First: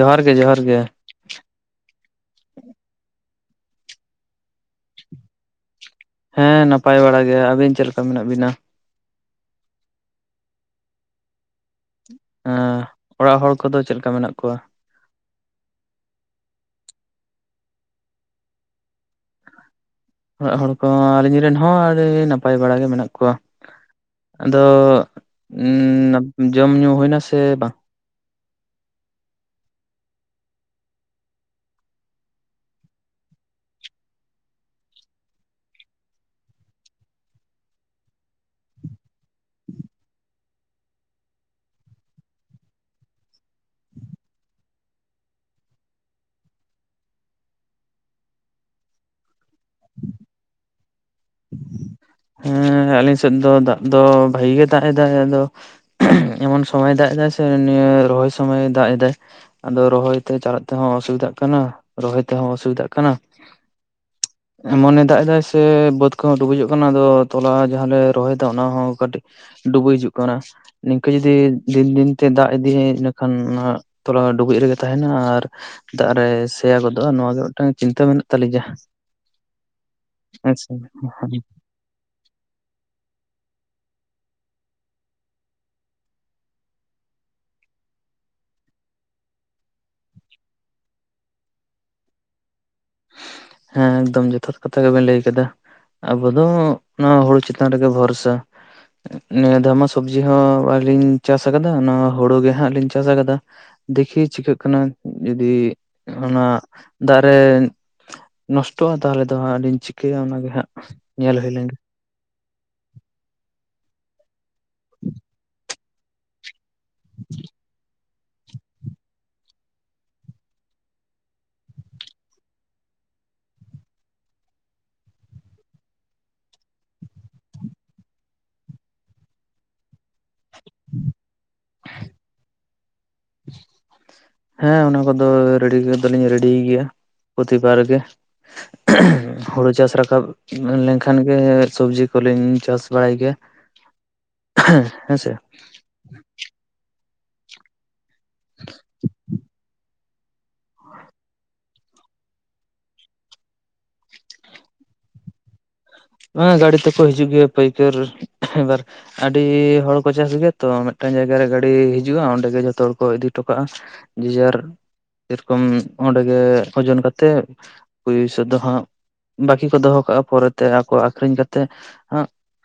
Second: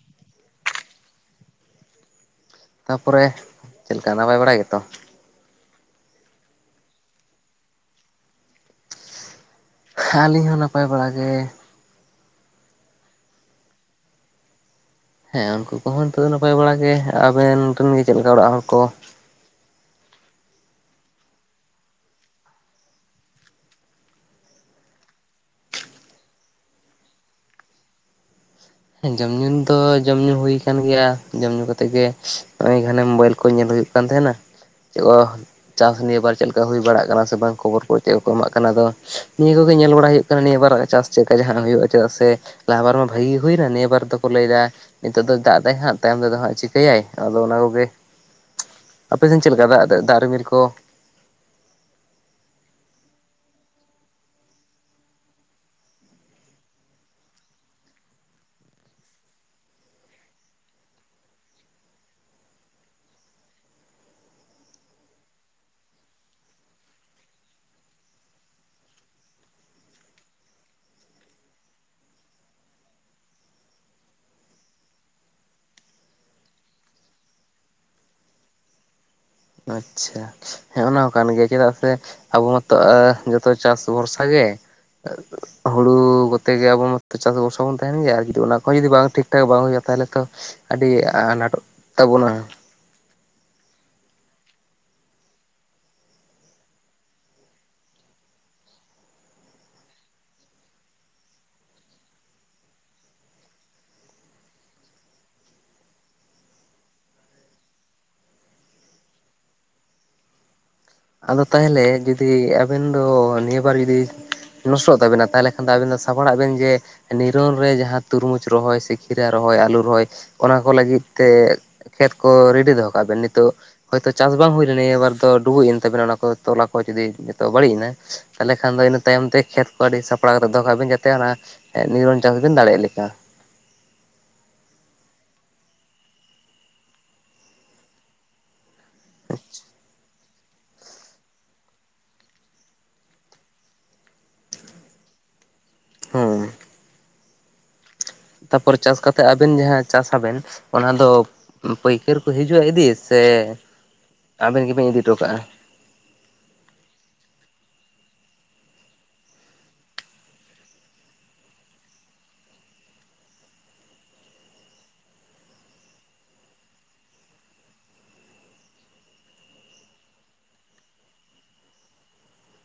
ᱡᱚᱦᱟᱨ ᱜᱮ ᱡᱚᱦᱟᱨ ᱜᱮ, ᱛᱟᱯᱚᱨᱮ, ᱪᱮᱫ ᱞᱮᱠᱟ ᱱᱟᱯᱟᱭ ᱵᱟᱲᱟᱭ ᱜᱮ ᱛᱚ, ᱦᱮᱸ, ᱱᱟᱯᱟᱭ ᱵᱟᱲᱟ ᱜᱮᱭᱟ ᱟᱵᱤᱱ ᱪᱮᱫ ᱞᱮᱠᱟ ᱢᱮᱱᱟᱜ ᱵᱤᱱᱟ? ᱟᱹᱞᱤᱧ ᱦᱚᱸ ᱱᱟᱯᱟᱭ ᱵᱟᱲᱟ ᱜᱮ, ᱚᱲᱟᱜ ᱦᱚᱲ ᱠᱚ ᱫᱚ ᱪᱮᱫ ᱞᱮᱠᱟ ᱢᱮᱱᱟᱜ ᱠᱚᱣᱟ? ᱦᱮᱸ ᱩᱱᱠᱩ ᱠᱚ ᱦᱚᱸ ᱱᱤᱛᱳᱜ ᱫᱚ ᱱᱟᱯᱟᱭ ᱵᱟᱲᱟ ᱜᱮ ᱟᱵᱮᱱ ᱨᱮᱱ ᱜᱮ ᱪᱮᱫ ᱞᱮᱠᱟ ᱚᱲᱟᱜ ᱦᱚᱲ ᱠᱚ? ᱚᱲᱟᱜ ᱦᱚᱲ ᱠᱚ ᱟᱹᱞᱤᱧ ᱨᱮᱱ ᱦᱚᱸ ᱟᱹᱰᱤ ᱱᱟᱯᱟᱭ ᱵᱟᱲᱟ ᱜᱮ ᱢᱮᱱᱟᱜ ᱠᱚᱣᱟ, ᱟᱫᱚ ᱡᱚᱢ ᱧᱩ ᱦᱳᱭ ᱱᱟᱥᱮ ᱵᱟᱝ? ᱦᱮᱸ ᱡᱚᱢ ᱧᱩ ᱫᱚ ᱡᱚᱢ ᱧᱩ ᱦᱩᱭ ᱟᱠᱟᱱ ᱜᱮᱭᱟ ᱡᱚᱢ ᱧᱩ ᱠᱟᱛᱮᱜ ᱜᱮ ᱦᱚᱜ-ᱚᱭ ᱜᱷᱟᱱᱮ ᱢᱳᱵᱟᱭᱤᱞ ᱠᱚ ᱧᱮᱞ ᱦᱳᱭᱳᱜ ᱾ ᱠᱟᱱ ᱛᱟᱦᱮᱱᱟ, ᱚᱻ ᱪᱟᱥ ᱱᱤᱭᱟᱹᱵᱟ ᱪᱮᱫ ᱞᱮᱠᱟ ᱦᱩᱭ ᱵᱟᱲᱟᱜ ᱠᱟᱱᱟ ᱥᱮ ᱵᱟᱝ ᱠᱷᱚᱵᱚᱨ ᱠᱚ ᱪᱮᱫ ᱠᱚ ᱮᱢᱟᱜ ᱠᱟᱱᱟ ᱟᱫᱚ ᱱᱤᱭᱟᱹ ᱠᱚ ᱜᱮ ᱧᱮᱞ ᱵᱟᱲᱟ ᱦᱳᱭᱳᱜ ᱱᱤᱭᱟᱹ ᱵᱟᱨ ᱪᱟᱥ ᱪᱮᱫ ᱞᱮᱠᱟ ᱡᱟᱦᱟᱸ ᱦᱩᱭᱩᱜ ᱪᱮᱫᱟᱜ ᱥᱮ ᱞᱟᱦᱟ ᱵᱟᱨ ᱢᱟ ᱵᱷᱟᱹᱜᱤ ᱦᱩᱭᱱᱟ ᱱᱤᱭᱟᱹ ᱵᱟᱨ ᱫᱚ ᱠᱚ ᱞᱟᱹᱭᱫᱟ ᱾ ᱱᱤᱛᱳᱜ ᱫᱚ ᱫᱟᱜ ᱛᱟᱭ ᱦᱟᱸᱜ ᱛᱟᱭᱚᱢ ᱛᱮ ᱫᱚ ᱦᱟᱸᱜ ᱪᱤᱠᱟᱹᱭᱟ ᱟᱫᱚ ᱚᱱᱟ ᱠᱚ ᱜᱮ, ᱟᱯᱮ ᱥᱮᱫ ᱪᱮᱫ ᱞᱮᱠᱟ ᱫᱟᱜ ᱨᱤᱢᱤᱞ ᱠᱚ? ᱦᱮᱸ ᱟᱞᱤᱧ ᱥᱮᱫ ᱫᱚ ᱫᱟᱜ ᱫᱚ ᱵᱷᱟᱜᱮ ᱜᱮ ᱛᱟᱦᱮᱸᱟᱭ ᱟᱫᱚ ᱮᱢᱚᱱ ᱥᱚᱢᱚᱭ ᱫᱟᱜ ᱫᱟ ᱥᱮ ᱱᱤᱭᱟᱹ ᱨᱚᱦᱚᱭ ᱥᱚᱢᱚᱭ ᱫᱟᱜ ᱮᱫᱟᱭ, ᱟᱫᱚ ᱨᱚᱦᱚᱭ ᱛᱮ ᱪᱟᱞᱟᱜ ᱛᱮ ᱦᱚᱸ ᱚᱥᱩᱵᱤᱫᱟᱜ ᱠᱟᱱᱟ ᱨᱚᱦᱚᱭ ᱛᱮ ᱦᱚᱸ ᱚᱥᱩᱵᱤᱫᱟᱜ ᱠᱟᱱᱟ ᱾ ᱮᱢᱚᱱᱮ ᱫᱟᱜ ᱮᱫᱟᱭ ᱥᱮ ᱵᱟᱹᱛ ᱠᱚ ᱰᱩᱵᱩᱡᱚᱜ ᱠᱟᱱᱟ ᱟᱫᱚ, ᱛᱚᱞᱟ ᱡᱟᱦᱟᱸᱞᱮ ᱨᱚᱦᱚᱭᱮᱫᱟ ᱚᱱᱟ ᱦᱚᱸ ᱠᱟᱹᱴᱤᱡ ᱰᱩᱵᱟᱹᱡ ᱦᱤᱡᱩᱜ ᱠᱟᱱᱟ᱾ ᱱᱤᱝᱠᱟᱹ ᱡᱩᱫᱤ ᱫᱤᱱ ᱫᱤᱱᱛᱮ ᱫᱟᱜ ᱤᱫᱤᱭᱟᱭ ᱤᱱᱟᱹᱠᱷᱟᱱ ᱱᱟᱦᱟᱜ ᱛᱚᱞᱟ ᱦᱚᱸ ᱰᱩᱵᱩᱡ ᱨᱮ ᱜᱮ ᱛᱟᱦᱮᱱᱟ ᱟᱨ ᱫᱟᱜ ᱨᱮ ᱥᱮᱭᱟ ᱜᱚᱫᱚᱜᱼᱟ ᱱᱚᱣᱟ ᱜᱮ ᱢᱤᱫᱴᱟᱝ ᱪᱤᱱᱛᱟᱹ ᱢᱮᱱᱟᱜ ᱛᱟᱹᱞᱤᱡᱟ᱾ ᱟᱪᱪᱷᱟ, ᱦᱮ ᱚᱱᱟ ᱦᱚᱸ ᱠᱟᱱ ᱜᱮᱭᱟ, ᱪᱮᱫᱟᱜ ᱥᱮ ᱟᱵᱚ ᱡᱚᱛᱚ ᱪᱟᱥ ᱵᱷᱚᱨᱥᱟ ᱜᱮ, ᱦᱩᱲᱩ ᱠᱚᱛᱮ ᱜᱮ ᱟᱵᱚ ᱢᱟᱛᱚ ᱪᱟᱥ ᱵᱷᱚᱨᱥᱟ ᱵᱚᱱ ᱛᱟᱦᱮᱱ ᱜᱮᱭᱟ ᱟᱨ ᱡᱩᱫᱤ ᱚᱱᱟ ᱠᱚ ᱡᱩᱫᱤ ᱵᱟᱝ ᱴᱷᱤᱠ ᱴᱷᱟᱠ ᱵᱟᱝ ᱦᱳᱭᱳᱜᱼᱟ ᱛᱟᱦᱞᱮ ᱛᱚ ᱟᱹᱰᱤ ᱟᱱᱟᱴᱚᱜ ᱛᱟ-ᱵᱚᱱᱟ᱾ ᱦᱮᱸ, ᱮᱠᱫᱚᱢ ᱡᱚᱛᱷᱟᱛ ᱠᱟᱛᱷᱟ ᱜᱮᱵᱮᱱ ᱞᱟᱹᱭ ᱠᱮᱫᱟ ᱾ ᱟᱵᱚ ᱫᱚ ᱱᱚᱣᱟ ᱦᱳᱲᱳ ᱪᱮᱛᱟᱱ ᱨᱮ ᱜᱮ ᱵᱷᱚᱨᱥᱟ ᱾ ᱱᱤᱭᱟᱹ ᱫᱷᱟᱣᱢᱟ ᱥᱚᱵᱽᱡᱤ ᱦᱚᱸ ᱵᱟᱞᱤᱧ ᱪᱟᱥ ᱟᱠᱟᱫᱟ ᱚᱱᱟ ᱦᱳᱲᱳ ᱜᱮ ᱦᱟᱸᱜ ᱞᱤᱧ ᱪᱟᱥ ᱟᱠᱟᱫᱟ᱾ ᱫᱮᱠᱷᱤ ᱪᱤᱠᱟᱹᱜ ᱠᱟᱱᱟ, ᱡᱩᱫᱤ ᱚᱱᱟ ᱫᱟᱜ ᱨᱮ ᱱᱚᱥᱴᱚᱜᱼᱟ ᱛᱟᱦᱚᱞᱮ ᱫᱚ ᱦᱟᱸᱜ ᱞᱤᱧ ᱪᱤᱠᱟᱹᱭᱟ ᱚᱱᱟᱜᱮ ᱦᱟᱸᱜ ᱾ ᱟᱫᱚ ᱛᱟᱦᱮᱞᱮ ᱡᱩ ᱡᱩᱫᱤ ᱟᱵᱮᱱ ᱫᱚ ᱱᱤᱭᱟᱹ ᱵᱟᱨ ᱡᱩᱫᱤ ᱱᱚᱥᱴᱚᱜ ᱛᱟᱵᱮᱱᱟ ᱛᱟᱦᱮᱞᱮ ᱠᱷᱟᱱ ᱫᱚ ᱟᱵᱮᱱ ᱫᱚ ᱥᱟᱯᱲᱟᱜ ᱵᱮᱱ ᱡᱮ ᱱᱤᱨᱚᱱ ᱨᱮ ᱡᱟᱦᱟᱸ ᱛᱩᱨᱢᱩᱡᱽ ᱨᱚᱦᱚᱭ ᱥᱮ ᱠᱷᱤᱨᱟ ᱨᱚᱦᱚᱭ, ᱟᱹᱞᱩ ᱨᱚᱦᱚᱭ ᱚᱱᱟ ᱠᱚ ᱞᱟᱹᱜᱤᱫ ᱛᱮ ᱠᱷᱮᱛ ᱠᱚ ᱨᱮᱰᱤ ᱫᱚᱦᱚ ᱠᱟᱜ ᱵᱮᱱ ᱱᱤᱛᱳᱜ ᱦᱳᱭ ᱛᱚ ᱪᱟᱥ ᱵᱟᱝ ᱦᱳᱭ ᱞᱮᱱᱟ ᱱᱤᱭᱟᱹᱵᱟᱨ ᱫᱚ ᱰᱩᱵᱩᱡ ᱮᱱ ᱚᱱᱟ ᱛᱚᱞᱟ ᱠᱚ ᱡᱩᱫᱤ ᱡᱚᱛᱚ ᱵᱟᱹᱲᱤᱡ ᱮᱱᱟ, ᱛᱟᱞᱮ ᱠᱷᱟᱱ ᱫᱚ ᱤᱱᱟᱹ ᱛᱟᱭᱚᱢ ᱛᱮ ᱠᱷᱮᱛ ᱠᱚ ᱟᱹᱰᱤ [unintelligible] ᱫᱚᱦᱚ ᱠᱟᱜ ᱵᱤᱱ ᱡᱟᱛᱮ ᱚᱱᱟ ᱱᱤᱨᱚᱱ ᱪᱟᱥ ᱵᱮᱱ ᱫᱟᱲᱮᱭᱟᱜ ᱞᱮᱠᱟ᱾ [unintelligible] ᱦᱮᱸ ᱚᱱᱟ ᱠᱚᱫᱚ ᱨᱮᱰᱤ ᱫᱚᱞᱤᱧ ᱨᱮᱰᱤᱭ ᱜᱮᱭᱟ ᱯᱨᱚᱛᱤᱵᱟᱨ ᱜᱮ᱾ ᱦᱳᱲᱳ ᱪᱟᱥ ᱨᱟᱠᱟᱵ ᱞᱮᱱᱠᱷᱟᱱ ᱜᱮ ᱥᱚᱵᱡᱤ ᱠᱚᱞᱤᱧ ᱪᱟᱥ ᱵᱟᱲᱟᱭ ᱜᱮᱭᱟ ᱦᱮ ᱦᱮᱸᱥᱮ᱾ ᱦᱩᱸ ᱛᱟᱯᱚᱨᱮ ᱪᱟᱥ ᱠᱟᱛᱮᱜ ᱟᱵᱮᱱ ᱡᱟᱦᱟᱸ ᱪᱟᱥ ᱟᱵᱮᱱ ᱚᱱᱟᱫᱚ ᱯᱟᱹᱭᱠᱟᱹᱨ ᱠᱚ ᱦᱤᱡᱩᱜᱼᱟ ᱤᱫᱤ ᱥᱮ ᱟᱵᱮᱱ ᱜᱮᱵᱮᱱ ᱤᱫᱤ ᱦᱚᱴᱚ ᱠᱟᱜᱼᱟ? ᱵᱟᱝ ᱟ ᱜᱟᱰᱤ ᱛᱮᱠᱚ ᱦᱤᱡᱩᱜ ᱜᱮᱭᱟ ᱯᱟᱹᱭᱠᱟᱹᱨ ᱢᱤᱫᱵᱟᱨ ᱟᱹᱰᱤ ᱦᱚᱲᱠᱚ ᱪᱟᱥ ᱜᱮᱭᱟ ᱛᱚ ᱢᱮᱫᱴᱟᱱ ᱡᱟᱭᱜᱟᱨᱮ ᱜᱟᱹᱰᱤ ᱦᱤᱡᱩᱜᱼᱟ ᱚᱸᱰᱮᱜᱮ ᱡᱷᱚᱛᱚ ᱦᱚᱲ ᱠᱚ ᱤᱫᱤ ᱦᱚᱴᱚ ᱠᱟᱜᱼᱟ᱾ ᱡᱮᱡᱟᱨ ᱥᱮᱨᱚᱠᱚᱢ ᱚᱸᱰᱮᱜᱮ ᱳᱡᱚᱱ ᱠᱟᱛᱮᱜ ᱯᱩᱭᱥᱟᱹ ᱫᱚ ᱦᱟᱸᱜ ᱵᱟᱠᱤ ᱠᱚ ᱫᱚᱦᱚ ᱠᱟᱜᱼᱟ ᱯᱚᱨᱮᱛᱮ ᱟᱯ ᱠᱚ ᱟᱠᱷᱨᱤᱧ ᱠᱟᱛᱮᱜ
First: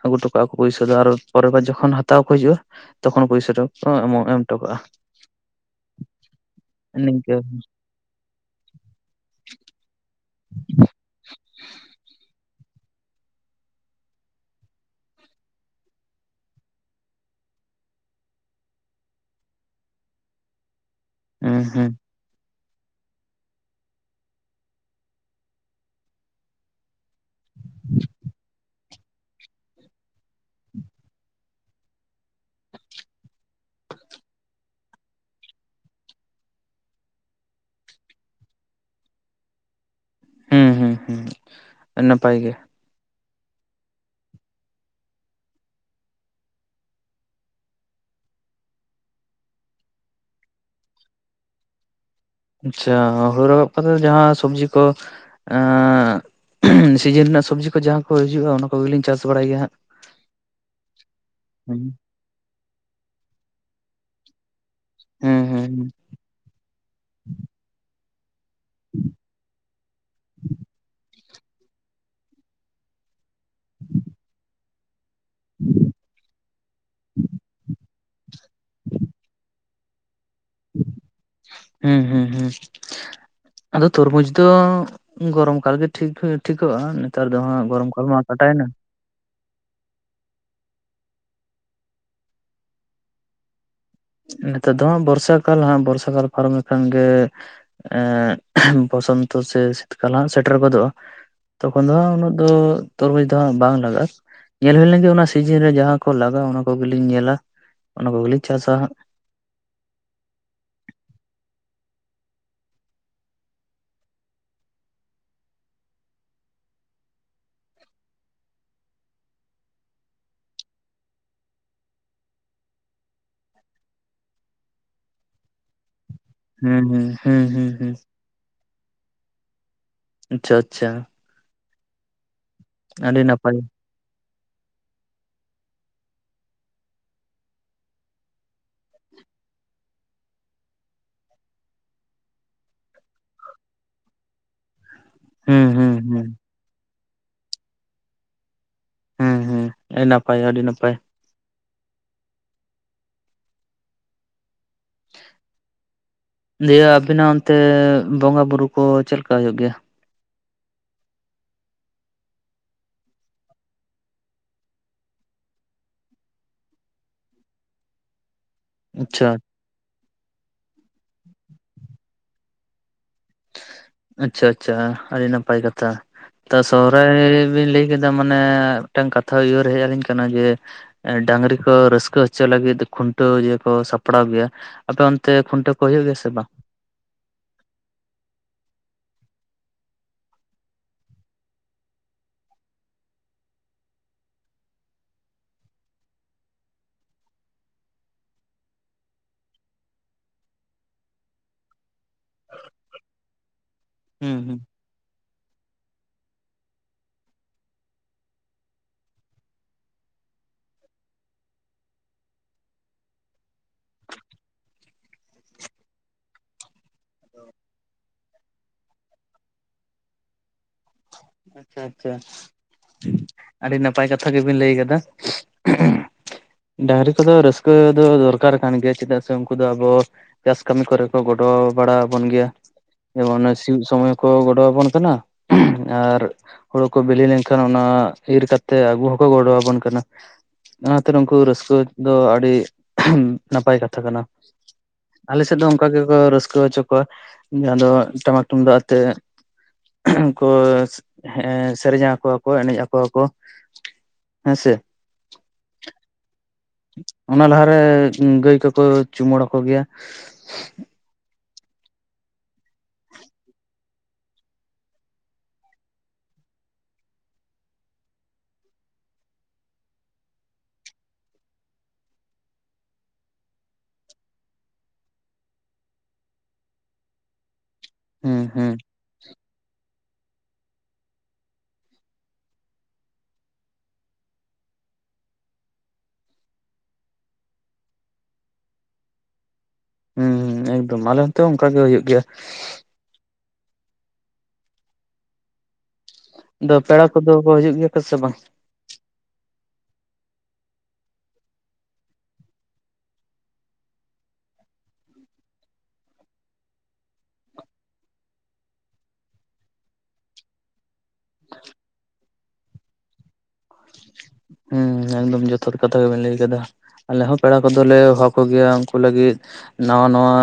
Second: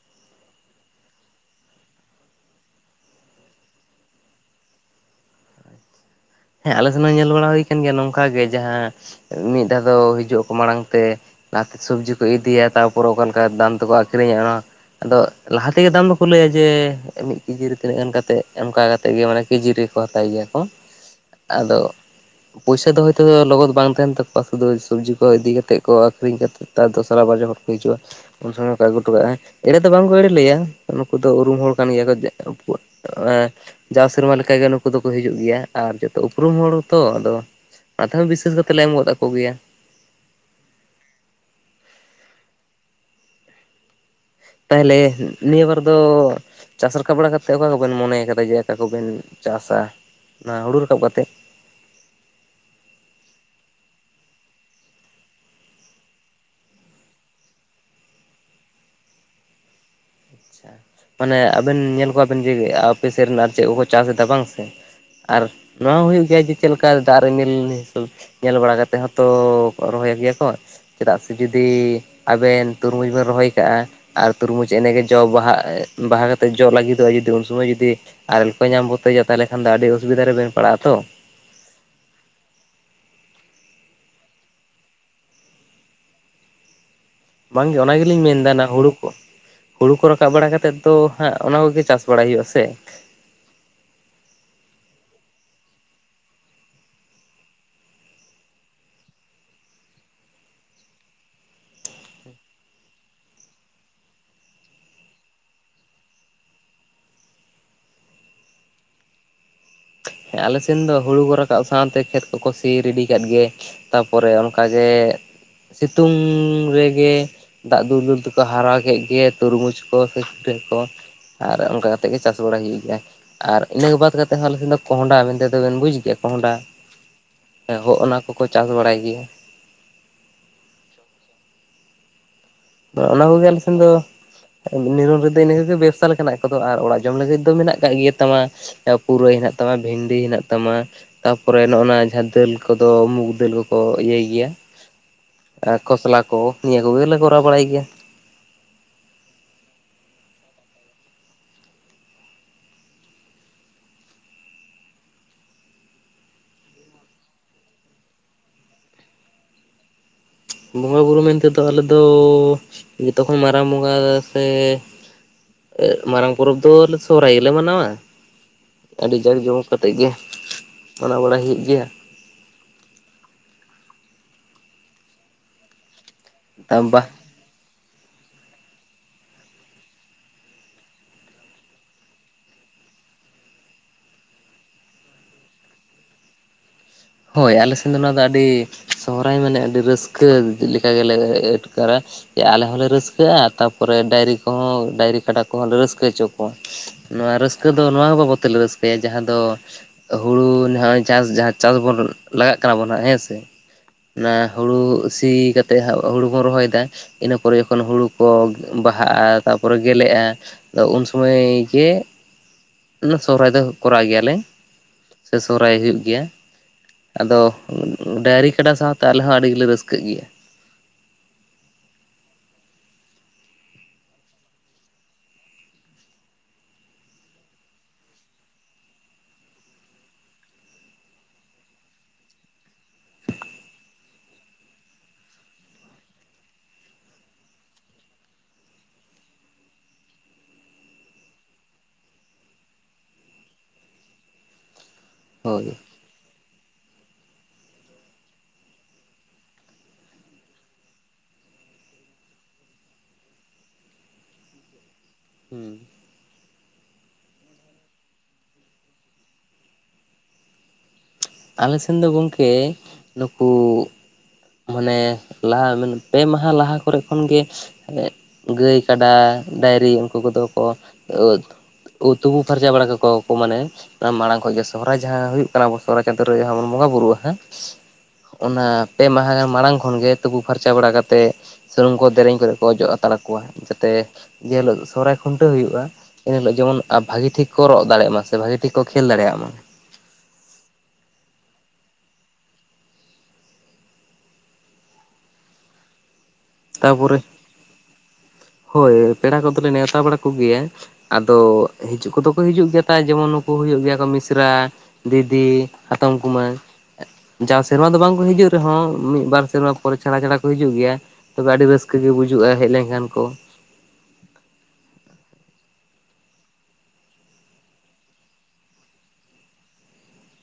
ᱟᱹᱜᱩ ᱦᱚᱴᱚ ᱠᱟᱜᱼᱟ ᱠᱚ ᱯᱩᱭᱥᱟᱹ ᱫᱚ ᱟᱨ ᱯᱚᱨᱮᱨ ᱵᱟᱨ ᱡᱚᱠᱷᱚᱱ ᱦᱟᱛᱟᱣ ᱠᱚ ᱦᱤᱡᱩᱜᱼᱟ ᱛᱚᱠᱷᱚᱱ ᱯᱩᱭᱥᱟ [unintelligible] ᱮᱢ ᱴᱚᱠᱟᱜᱟ᱾ ᱦᱮᱸ ᱟᱞᱮ ᱥᱮᱱ ᱦᱚᱸ ᱧᱮᱞ ᱵᱟᱲᱟ ᱦᱳᱭ ᱠᱟᱱ ᱜᱮᱭᱟ ᱱᱚᱝᱠᱟ ᱜᱮ ᱡᱟᱦᱟᱸ ᱢᱤᱫ ᱫᱷᱟᱣ ᱫᱚ ᱦᱤᱡᱩᱜ ᱟᱠᱚ ᱢᱟᱲᱟᱝ ᱛᱮ ᱞᱟᱦᱟᱛᱮ ᱥᱚᱵᱡᱤ ᱠᱚ ᱤᱫᱤᱭᱟ ᱛᱟᱵ [unintelligible] ᱫᱟᱢ ᱛᱮᱠᱚ ᱟᱠᱷᱨᱤᱧᱟ ᱚᱱᱟ ᱟᱫᱚ ᱞᱟᱦᱟ ᱛᱮᱜᱮ ᱫᱟᱢ ᱫᱚᱠᱚ ᱞᱟᱹᱭᱟ ᱡᱮ ᱢᱤᱫ ᱠᱮᱡᱤ ᱨᱮ ᱛᱤᱱᱟᱹᱜ ᱜᱟᱱ ᱠᱟᱛᱮᱫ ᱚᱱᱠᱟ ᱠᱟᱛᱮᱫ ᱜᱮ ᱢᱟᱱᱮ ᱠᱮᱡᱤ ᱨᱮᱠᱚ ᱦᱟᱛᱟᱭ ᱜᱮᱭᱟ ᱠᱚ ᱦᱩᱸ ᱟᱫᱚ ᱦᱩᱸ ᱯᱩᱭᱥᱟᱹ ᱫᱚ ᱦᱳᱭᱛᱚ ᱞᱚᱜᱚᱫ ᱵᱟᱝ ᱛᱟᱦᱮᱱ ᱛᱟᱠᱚᱣᱟ ᱥᱩᱫᱷᱩ ᱥᱚᱵᱡᱤ ᱠᱚ ᱤᱫᱤ ᱠᱟᱛᱮᱫ ᱠᱚ ᱟᱠᱷᱨᱤᱧ ᱠᱟᱛᱮ ᱛᱟᱨ ᱫᱚᱥᱨᱟ ᱵᱟᱨ ᱡᱚᱠᱷᱚᱱ ᱠᱚ ᱦᱤᱡᱩᱜᱼᱟ ᱩᱱ ᱥᱚᱢᱚᱭ ᱠᱚ ᱟᱹᱜᱩ ᱦᱚᱴᱚ ᱠᱟᱜᱼᱟ ᱾ᱮᱲᱮ ᱫᱚ ᱵᱟᱝᱠᱚ ᱮᱲᱮ ᱞᱮᱭᱟ ᱱᱩᱠᱩ ᱫᱚ ᱩᱨᱩᱢ ᱦᱚᱲ ᱠᱟᱱ ᱜᱮᱭᱟ ᱠᱚ [unintelligible] ᱮ ᱡᱟᱣ ᱥᱮᱨᱢᱟ ᱞᱮᱠᱟᱜᱮ ᱱᱩᱠᱩ ᱫᱚᱠᱚ ᱦᱤᱡᱩᱜ ᱜᱮᱭᱟ ᱟᱨ ᱪᱮᱫ ᱛᱚ ᱩᱯᱨᱩᱢ ᱦᱚᱲ ᱛᱚ ᱟᱫᱚ ᱟᱛᱷᱟᱱ ᱵᱤᱥᱥᱟᱹᱥ ᱠᱟᱛᱮ ᱞᱮ ᱮᱢ ᱜᱚᱫ ᱟᱠᱚᱜᱮᱭᱟ᱾ ᱦᱩᱸ ᱦᱩᱸ ᱦᱩᱸ ᱱᱟᱯᱟᱭ ᱜᱮ᱾ ᱛᱟᱦᱮᱞᱮ ᱱᱤᱭᱟᱹ ᱵᱟᱨ ᱫᱚ ᱪᱟᱥ ᱨᱟᱠᱟᱵ ᱵᱟᱲᱟ ᱠᱟᱛᱮ ᱚᱠᱟ ᱠᱚᱵᱮᱱ ᱢᱚᱱᱮᱭ ᱟᱠᱟᱫᱟ ᱡᱮ ᱚᱠᱟ ᱠᱚᱵᱮᱱ ᱪᱟᱥᱟ ᱚᱱᱟ ᱦᱳᱲᱳ ᱨᱟᱠᱟᱵ ᱠᱟᱛᱮᱫ? ᱪᱷᱟ ᱦᱳᱲᱳ ᱨᱟᱠᱟᱵ ᱠᱟᱛᱮᱫ ᱡᱟᱦᱟᱸ ᱥᱚᱵᱡᱤ ᱠᱚ ᱮᱸ ᱥᱤᱡᱤᱱ ᱨᱮᱱᱟᱜ ᱥᱚᱵᱽᱡᱤ ᱠᱚ ᱡᱟᱦᱟᱸ ᱠᱚ ᱦᱤᱡᱩᱜᱼᱟ ᱚᱱᱟ ᱠᱚᱜᱮᱞᱤᱧ ᱪᱟᱥ ᱵᱟᱲᱟᱭ ᱜᱮᱭᱟ ᱦᱟᱸᱜ᱾ ᱟᱪᱪᱷᱟ, ᱢᱟᱱᱮ ᱟᱵᱮᱱ ᱧᱮᱞ ᱠᱚᱣᱟᱵᱮᱱ ᱡᱮ ᱟᱯᱮ ᱥᱮᱫ ᱨᱮᱱ ᱟᱨ ᱪᱮᱫ ᱠᱚᱠᱚ ᱪᱟᱥ ᱮᱫᱟ ᱵᱟᱝ ᱥᱮ? ᱦᱩᱸ ᱟᱨ ᱦᱩᱸ ᱱᱚᱣᱟ ᱦᱳᱭᱳᱜ ᱜᱮᱭᱟ ᱡᱮ ᱪᱮᱫ ᱞᱮᱠᱟ ᱫᱟᱜ ᱨᱤᱢᱤᱞ ᱦᱤᱥᱟᱹᱵ ᱧᱮᱞ ᱵᱟᱲᱟ ᱠᱟᱛᱮ ᱦᱚᱸᱛᱚ ᱨᱚᱦᱚᱭ ᱜᱮᱭᱟ ᱠᱚ ᱪᱮᱫᱟᱜᱥ ᱡᱩᱫᱤ ᱟᱵᱮᱱ ᱛᱩᱨᱢᱩᱡᱽ ᱵᱮᱱ ᱨᱚᱦᱚᱭ ᱠᱟᱜᱼᱟ ᱟᱨ ᱛᱩᱨᱢᱩᱡᱽ ᱮᱱᱮ ᱜᱮ ᱡᱚ ᱵᱟᱦᱟ ᱵᱟᱦᱟ ᱠᱟᱛᱮ ᱡᱚ ᱞᱟᱹᱜᱤᱫᱚᱜᱼᱟ ᱡᱩᱫᱤ ᱩᱱ ᱥᱚᱢᱚᱭ ᱡᱩᱫᱤ ᱟᱨᱮᱞᱠᱚᱭ ᱧᱟᱢ ᱵᱚᱛᱮᱡᱟ ᱛᱟᱦᱚᱞᱮ ᱠᱷᱟᱱ ᱫᱚ ᱟᱹᱰᱤ ᱚᱥᱩᱵᱤᱫᱟ ᱨᱮ ᱵᱮᱱ ᱯᱟᱲᱟᱜᱼᱟ ᱛᱚ ᱾ ᱦᱩᱸ ᱦᱩᱸ ᱦᱩᱸ ᱟᱫᱚ ᱛᱚᱨᱢᱩᱡᱽ ᱫᱚ ᱜᱚᱨᱚᱢ ᱠᱟᱞ ᱜᱮ ᱴᱷᱤᱠ ᱴᱷᱤᱠᱚᱜᱼᱟ᱾ ᱱᱮᱛᱟᱨ ᱫᱚ ᱵᱟᱝ ᱦᱟᱸᱜ ᱜᱮ ᱜᱚᱨᱚᱢ ᱚᱱᱟ ᱠᱟᱞ ᱢᱟ ᱜᱮᱞᱤᱧ ᱢᱮᱱ ᱫᱟ ᱠᱟᱴᱟᱭᱮᱱᱟ ᱦᱩᱲᱩ ᱠᱚ ᱦᱩᱲᱩ ᱠᱚ ᱨᱟᱠᱟᱵ ᱵᱟᱲᱟ ᱠᱟᱛᱮ ᱛᱚ ᱦᱟᱸᱜ ᱚᱱᱟ ᱠᱚᱜᱮ ᱪᱟᱥ ᱵᱟᱲᱟᱭ ᱦᱩᱭᱩᱜᱼᱟ ᱥᱮ᱾ ᱱᱮᱛᱟᱨ ᱫᱚ ᱦᱟᱸᱜ ᱵᱚᱨᱥᱟ ᱠᱟᱞ ᱦᱟᱸᱜ ᱵᱚᱨᱥᱟ ᱠᱟᱞ ᱯᱟᱨᱚᱢ ᱞᱮᱠᱷᱟᱱ ᱜᱮ ᱮ ᱵᱚᱥᱚᱱᱛᱚ ᱥᱮ ᱥᱤᱛᱠᱟᱞ ᱥᱮᱴᱮᱨ ᱜᱚᱫᱚᱜᱼᱟ᱾ ᱛᱚᱠᱷᱚᱱ ᱫᱚ ᱦᱟᱸᱜ ᱩᱱᱟᱹᱜ ᱫᱚ ᱛᱚᱨᱢᱩᱡᱽ ᱫᱚ ᱦᱟᱸᱜ ᱵᱟᱝ ᱞᱟᱜᱟᱜᱼᱟ᱾ ᱧᱮᱞ ᱦᱩᱭ ᱞᱮᱱ ᱜᱮ ᱚᱱᱟ ᱠᱚ ᱥᱤᱡᱤᱱ ᱨᱮ ᱡᱟᱦᱟᱸ ᱠᱚ ᱞᱟᱜᱟᱜ ᱚᱱᱟ ᱠᱚᱜᱮ ᱞᱤᱧ ᱧᱮᱞᱟ ᱚᱱᱟ ᱠᱚᱜᱮ ᱞᱤᱧ ᱪᱟᱥᱟ ᱦᱟᱜ᱾ ᱦᱮᱸ ᱟᱞᱮ ᱥᱮᱱ ᱫᱚ ᱦᱩᱲᱩ ᱠᱚ ᱨᱟᱠᱟᱵ ᱥᱟᱶᱛᱮ ᱠᱷᱮᱛ ᱠᱚᱠᱚ ᱥᱤ ᱨᱤᱰᱤ ᱠᱟᱜ ᱜᱮ᱾ ᱛᱟᱯᱚᱨᱮ ᱚᱱᱠᱟ ᱜᱮ ᱥᱤᱛᱩᱝ ᱨᱮᱜᱮ ᱫᱟᱜ ᱫᱩᱞ ᱫᱩᱞ ᱛᱮᱠᱚ ᱦᱟᱨᱟ ᱠᱮᱫ ᱜᱮ ᱛᱩᱨᱢᱩᱡᱽ ᱠᱚ ᱥᱮ ᱠᱷᱤᱨᱟᱹ ᱠᱚ ᱾ ᱟᱨ ᱚᱱᱠᱟ ᱠᱟᱛᱮ ᱜᱮ ᱪᱟᱥ ᱵᱟᱲᱟ ᱦᱩᱭᱩᱜ ᱜᱮᱭᱟ ᱟᱨ ᱤᱱᱟᱹ ᱠᱚ ᱵᱟᱫ ᱠᱟᱛᱮ ᱦᱚᱸ ᱟᱞᱮ ᱥᱮᱱ ᱫᱚ᱾ ᱠᱚᱸᱦᱰᱟ ᱢᱮᱱᱛᱮ ᱫᱚ ᱵᱮᱱ ᱵᱩᱡ ᱜᱮᱭᱟ, ᱠᱚᱸᱦᱰᱟᱸ ᱦᱩᱸ ᱦᱩᱸ ᱦᱩᱸ ᱦᱩᱸ ᱦᱚᱜᱼᱚᱱᱟ ᱠᱚᱠᱚ ᱪᱟᱥ ᱵᱟᱲᱟᱭ ᱜᱮᱭᱟ᱾ ᱟᱪᱪᱷᱟ ᱟᱪᱪᱷᱟ᱾ ᱟᱹᱰᱤ ᱚᱱᱟ ᱠᱚ ᱜᱮ ᱱᱟᱯᱟᱭ ᱟᱞᱮ ᱥᱮᱱ ᱫᱚ᱾ ᱱᱤᱨᱩᱱ ᱨᱮᱫᱚ ᱤᱱᱟᱹ ᱠᱚᱜᱮ ᱵᱮᱵᱥᱟ ᱞᱮᱠᱟᱱᱟᱜ ᱠᱚᱫᱚ ᱟᱨ ᱚᱲᱟᱜ ᱡᱚᱢ ᱞᱟᱹᱜᱤᱫ ᱫᱚ ᱢᱮᱱᱟᱜ ᱟᱠᱟᱜ ᱜᱮᱭᱟ ᱛᱟᱢᱟ᱾ ᱯᱩᱨᱟᱹᱭ ᱦᱮᱱᱟᱜ ᱛᱟᱢᱟ, ᱵᱷᱤᱱᱰᱤ ᱦᱮᱱᱟᱜ ᱛᱟᱢᱟ᱾ ᱛᱟᱯᱚᱨᱮ ᱱᱚᱜᱼᱱᱟ ᱡᱟᱦᱟᱸ ᱫᱟᱹᱞ ᱠᱚᱫᱚ ᱢᱩᱠᱽ ᱫᱟᱹᱞ ᱠᱚᱠᱚ ᱤᱭᱟᱹᱭ ᱜᱮᱭᱟ᱾ ᱦᱩᱸ ᱟᱨ ᱦᱩᱸ ᱠᱷᱚᱥᱞᱟ ᱦᱩᱸ ᱠᱚ ᱱᱤᱭᱟᱹ ᱠᱚ ᱜᱮᱞᱮ ᱠᱚᱨᱟᱣ ᱵᱟᱲᱟᱭ ᱜᱮᱭᱟ᱾ ᱦᱩᱸ ᱦᱩᱸ, ᱟᱹᱰᱤ ᱱᱟᱯᱟᱭ ᱟᱹᱰᱤ ᱱᱟᱯᱟᱭ᱾ ᱫᱤᱭᱮ ᱟᱵᱤᱱᱟᱜ ᱚᱱᱛᱮ ᱵᱚᱸᱜᱟ ᱵᱩᱨᱩ ᱠᱚ ᱪᱮᱫ ᱞᱮᱠᱟ ᱦᱩᱭᱩᱜ ᱜᱮᱭᱟ? ᱵᱚᱸᱜᱟ ᱵᱩᱨᱩ ᱢᱮᱱᱛᱮ ᱫᱚ ᱟᱞᱮ ᱫᱚ ᱡᱚᱛᱚ ᱠᱷᱚᱱᱚᱱ ᱢᱟᱨᱟᱝ ᱵᱚᱸᱜᱟ ᱥᱮ᱾ ᱢᱟᱨᱟᱝ ᱯᱚᱨᱚᱵᱽ ᱫᱚ ᱥᱚᱦᱚᱨᱟᱭ ᱜᱮᱞᱮ ᱢᱟᱱᱟᱣᱟ᱾ ᱟᱹᱰᱤ ᱟᱪᱪᱷᱟ ᱡᱟᱠᱡᱚᱢᱚᱠ ᱠᱟᱛᱮ ᱜᱮ ᱢᱟᱱᱟᱣ ᱵᱟᱲᱟᱭ ᱦᱩᱭᱩᱜ ᱜᱮᱭᱟ᱾ ᱟᱪᱪᱷᱟ ᱟᱪᱪᱷᱟ, ᱟᱹᱰᱤ ᱱᱟᱯᱟᱭ ᱠᱟᱛᱷᱟ ᱾ ᱛᱚ ᱵᱟ ᱥᱚᱦᱨᱟᱭ ᱵᱤᱱ ᱞᱟᱹᱭ ᱠᱮᱫᱟ ᱢᱟᱱᱮ ᱢᱤᱫᱴᱟᱝ ᱠᱟᱛᱷᱟ ᱩᱭᱦᱟᱹᱨᱮ ᱦᱮᱡ ᱟᱹᱞᱤᱧ ᱠᱟᱱᱟ, ᱡᱮ, ᱰᱟᱝᱨᱤ ᱠᱚ ᱨᱟᱹᱥᱠᱟᱹ ᱦᱚᱪᱚ ᱞᱟᱹᱜᱤᱫ ᱠᱷᱩᱱᱴᱟᱹᱣ ᱠᱚ ᱥᱟᱯᱲᱟᱣ ᱜᱮᱭᱟ᱾ ᱟᱯᱮ ᱚᱱᱛᱮ ᱠᱷᱩᱱᱟᱹᱣ ᱠᱚ ᱦᱩᱭᱩᱜ ᱜᱮᱭᱟ ᱥᱮ ᱵᱟᱝ? ᱦᱳᱭ, ᱟᱞᱮ ᱥᱮᱱ ᱫᱚ ᱱᱚᱣᱟ ᱫᱚ ᱟᱹᱰᱤ, ᱥᱚᱦᱨᱟᱭ ᱢᱟᱱᱮ ᱟᱹᱰᱤ ᱨᱟᱹᱥᱠᱟᱹ ᱞᱮᱠᱟ ᱜᱮᱞᱮ ᱟᱴᱠᱟᱨᱟ᱾ ᱟᱞᱮ ᱦᱚᱸᱞᱮ ᱨᱟᱹᱥᱠᱟᱹᱜᱼᱟ, ᱛᱟᱨᱯᱚᱨᱮ ᱰᱟᱭᱨᱤ ᱠᱚᱦᱚᱸ ᱰᱟᱭᱨᱤᱼᱠᱟᱰᱟ ᱠᱚᱦᱚᱸ ᱞᱮ ᱨᱟᱹᱥᱠᱟᱹ ᱦᱚᱪᱚ ᱠᱚᱣᱟ᱾ ᱱᱚᱣᱟ ᱨᱟᱹᱥᱠᱟᱹ ᱫᱚ ᱱᱚᱣᱟ ᱦᱚᱸ ᱵᱟᱵᱚᱫ ᱛᱮᱞᱮ ᱨᱟᱹᱥᱠᱟᱹᱭᱟ ᱡᱟᱦᱟᱸ ᱫᱚ᱾ ᱦᱩᱲᱩ ᱱᱚᱜᱼᱚᱭ ᱪᱟᱥ ᱡᱟᱦᱟᱸ ᱪᱟᱥ ᱵᱚᱱ, ᱞᱟᱜᱟᱜ ᱠᱟᱱᱟ ᱵᱚᱱ ᱦᱮᱸᱥᱮ, ᱚᱱᱟ ᱦᱩᱸ ᱦᱩᱸ ᱦᱩᱲᱩ ᱥᱤ ᱠᱟᱛᱮ, ᱛᱮ ᱦᱟᱸᱜ ᱦᱩᱲᱩ ᱵᱚᱱ ᱨᱚᱦᱚᱭ ᱫᱟ, ᱤᱱᱟᱹ ᱯᱚᱨᱮ ᱡᱚᱠᱷᱚᱱ ᱦᱩᱲᱩ ᱠᱚ ᱵᱟᱦᱟᱜᱼᱟ, ᱛᱟᱨᱯᱚᱨᱮ ᱜᱮᱞᱮᱜᱼᱟ ᱾ ᱟᱫᱚ ᱩᱱ ᱥᱚᱢᱚᱭ ᱜᱮ᱾ ᱥᱚᱦᱨᱟᱭ ᱫᱚ ᱠᱚᱨᱟᱣ ᱜᱮᱭᱟᱞᱮ, ᱥᱮ ᱥᱚᱦᱨᱟᱭ ᱦᱩᱭᱩᱜ ᱜᱮᱭᱟ᱾ ᱟᱫᱚ ᱰᱟᱭᱨᱤ, ᱠᱟᱰᱟ ᱥᱟᱶᱛᱮ ᱟᱞᱮ ᱦᱚᱸ ᱟᱹᱰᱤ ᱜᱮᱞᱮ ᱨᱟᱹᱥᱠᱟᱹᱜ ᱜᱮᱭᱟ ᱾ ᱟᱪᱪᱷᱟ ᱟᱪᱪᱷᱟ ᱟᱹᱰᱤ ᱱᱟᱯᱟᱭ ᱠᱟᱛᱷᱟ ᱜᱮ ᱵᱤᱱ ᱞᱟᱹᱭ ᱠᱟᱫᱟ ᱾ ᱰᱟᱹᱭᱨᱤ ᱠᱚᱫᱚ ᱨᱟᱹᱥᱠᱟᱹ ᱫᱚ ᱫᱚᱨᱠᱟᱨ ᱠᱟᱱ ᱜᱮᱭᱟ, ᱪᱮᱫᱟᱜ ᱥᱮ ᱩᱱᱠᱩ ᱫᱚ ᱟᱵᱚ, ᱪᱟᱥ ᱠᱟᱹᱢᱤ ᱠᱚᱨᱮ ᱠᱚ ᱜᱚᱲᱚ ᱵᱟᱲᱟ ᱟᱵᱚᱱ ᱜᱮᱭᱟ᱾ ᱡᱮᱢᱚᱱ ᱥᱤᱭᱳᱜ ᱥᱚᱢᱚᱭ ᱠᱚ ᱜᱚᱲᱚ ᱟᱵᱚᱱ ᱠᱟᱱᱟ ᱟᱨ᱾ ᱦᱩᱲᱩ ᱠᱚ ᱵᱤᱞᱤ ᱞᱮᱱ ᱠᱷᱟᱱ ᱚᱱᱟ ᱤᱨ ᱠᱟᱛᱮ ᱟᱹᱜᱩ ᱦᱚᱸᱠᱚ ᱜᱚᱲᱚ ᱟᱵᱚᱱ ᱠᱟᱱᱟ ᱾ ᱚᱱᱟᱛᱮ ᱩᱱᱠᱩ ᱨᱟᱹᱥᱠᱟᱹ ᱫᱚ ᱟᱹᱰᱤ ᱱᱟᱯᱟᱭ ᱠᱟᱛᱷᱟ ᱠᱟᱱᱟ ᱾ ᱟᱞᱮ ᱥᱮᱫ ᱫᱚ ᱦᱳᱭ ᱚᱱᱠᱟ ᱜᱮ ᱠᱚ ᱨᱟᱹᱥᱠᱟᱹ ᱦᱚᱪᱚ ᱠᱚᱣᱟ, ᱡᱟᱦᱟᱸ ᱫᱚ ᱴᱟᱢᱟᱠ ᱛᱩᱢᱫᱟᱜ ᱟᱛᱮ ᱾ ᱩᱱ ᱠᱚᱥᱻ ᱦᱮᱸ, ᱥᱮᱨᱮᱧᱟ ᱟᱠᱚᱣᱟ ᱠᱚ, ᱮᱱᱮᱡ ᱟᱠᱚᱣᱟ ᱠᱚ ᱦᱮᱸᱥᱮ? ᱦᱩᱸ, ᱚᱱᱟ ᱞᱟᱦᱟᱨᱮ ᱜᱟᱹᱭ ᱠᱚᱠᱚ ᱪᱩᱢᱟᱹᱲᱟ ᱠᱚ ᱜᱮᱭᱟ ᱟᱞᱮ ᱥᱮᱱ ᱫᱚ ᱜᱚᱝᱠᱮ ᱱᱩᱠᱩ᱾ ᱢᱟᱱᱮ ᱞᱟᱦᱟ ᱯᱮ ᱢᱟᱦᱟ ᱞᱟᱦᱟ ᱠᱚᱨᱮ ᱠᱷᱚᱱ ᱜᱮ᱾ ᱮᱫ ᱜᱟᱹᱭ ᱠᱟᱰᱟ ᱰᱟᱝᱨᱤ ᱩᱱᱠᱩ ᱠᱚᱫᱚ ᱠᱚ ᱟᱹᱫ᱾ ᱛᱩᱯᱩ ᱯᱷᱟᱨᱪᱟ ᱵᱟᱲᱟ ᱠᱟᱠᱚᱣᱟ ᱠᱚ ᱢᱟᱱᱮ ᱢᱟᱲᱟᱝ ᱠᱷᱚᱱ ᱜᱮ ᱥᱚᱦᱚᱨᱟᱭ ᱡᱟᱦᱟᱸ ᱦᱩᱭᱩᱜ ᱠᱟᱱᱟ᱾ ᱥᱚᱦᱨᱟᱭ ᱪᱟᱸᱫᱚ ᱨᱮᱜᱮ ᱡᱟᱦᱟᱸ ᱵᱚᱱ ᱵᱚᱸᱜᱟ ᱵᱩᱨᱩᱜᱼᱟ ᱦᱟᱜ ᱦᱩᱸ ᱚᱱᱟ᱾ ᱦᱩᱸ ᱯᱮ ᱢᱟᱦᱟ ᱢᱟᱲᱟᱝ ᱠᱷᱚᱱ ᱜᱮ ᱛᱩᱯᱩ ᱯᱷᱟᱨᱪᱟ ᱵᱟᱲᱟ ᱠᱟᱛᱮ ᱥᱩᱱᱩᱢ ᱠᱚ ᱫᱮᱨᱮᱧ ᱠᱚᱨᱮᱜ ᱠᱚ ᱚᱡᱚᱜ ᱦᱟᱛᱟᱲ ᱟᱠᱚᱣᱟ ᱡᱟᱛᱮ ᱡᱮᱦᱤᱞᱳᱜ ᱥᱚᱦᱚᱨᱟᱭ ᱠᱷᱩᱱᱴᱟᱹᱣ ᱦᱩᱭᱩᱜᱼᱟ᱾ ᱮᱱᱦᱤᱞᱳᱜ ᱡᱮᱢᱚᱱ ᱟᱨ ᱵᱷᱟᱹᱜᱤ ᱴᱷᱤᱠ ᱠᱚ ᱨᱚᱜ ᱫᱟᱲᱮᱜ ᱢᱟ ᱥᱮ ᱵᱷᱟᱜᱮ ᱴᱷᱤᱠ ᱠᱚ ᱠᱷᱮᱞ ᱫᱟᱲᱮᱭᱟᱜ ᱢᱟ। ᱦᱮᱸ ᱦᱮᱸ ᱮᱠᱫᱚᱢ ᱟᱞᱮ ᱚᱱᱛᱮ ᱦᱚᱸ ᱚᱱᱠᱟ ᱜᱮ ᱦᱩᱭᱩᱜ ᱜᱮᱭᱟ। ᱟᱫᱚ ᱯᱮᱲᱟ ᱛᱟᱯᱚᱨᱮ ᱠᱚᱫᱚ ᱠᱚ ᱦᱤᱡᱩᱜ ᱜᱮᱭᱟ ᱠᱚ ᱥᱮ ᱵᱟᱝ? ᱦᱳᱭ ᱯᱮᱲᱟ ᱠᱚᱫᱚᱞᱮ ᱱᱮᱣᱛᱟ ᱵᱟᱲᱟ ᱠᱚᱜᱮᱭᱟ᱾ ᱟᱫᱚ ᱦᱤᱡᱩᱜ ᱠᱚᱫᱚ ᱠᱚ ᱦᱤᱡᱩᱜ ᱜᱮᱭᱟ ᱛᱟᱭ ᱡᱮᱢᱚᱱ ᱱᱩᱠᱩ ᱦᱩᱭᱩᱜ ᱜᱮᱭᱟ ᱠᱚ ᱢᱤᱥᱨᱟ᱾ ᱫᱤᱫᱤ, ᱦᱟᱛᱚᱢ ᱠᱩᱢᱟᱝ᱾ ᱡᱟᱣ ᱥᱮᱨᱢᱟ ᱫᱚ ᱵᱟᱝᱠᱚ ᱦᱤᱡᱩᱜ ᱨᱮᱦᱚᱸ ᱢᱤᱫ ᱵᱟᱨ ᱥᱮᱨᱢᱟ ᱯᱚᱨᱮ ᱪᱷᱟᱲᱟ ᱪᱷᱟᱲᱟ ᱠᱚ ᱦᱤᱡᱩᱜ ᱜᱮᱭᱟ। ᱛᱚᱵᱮ ᱟᱹᱰᱤ ᱨᱟᱹᱥᱠᱟᱹ ᱜᱮ ᱵᱩᱡᱩᱜᱼᱟ ᱦᱮᱡ ᱞᱮᱱᱠᱷᱟᱱ ᱠᱚ। ᱦᱩᱸ ᱮᱠᱫᱚᱢ ᱡᱚᱛᱷᱟᱛ ᱠᱟᱛᱷᱟ ᱜᱮᱵᱮᱱ ᱞᱟᱹᱭ ᱠᱟᱫᱟ᱾ ᱟᱞᱮ ᱦᱚᱸ ᱯᱮᱲᱟ ᱠᱚᱫᱚᱞᱮ ᱦᱚᱦᱚ ᱟᱠᱚᱜᱮᱭᱟ ᱩᱱᱠᱩ ᱞᱟᱹᱜᱤᱫ ᱱᱟᱣᱟ ᱱᱟᱣᱟ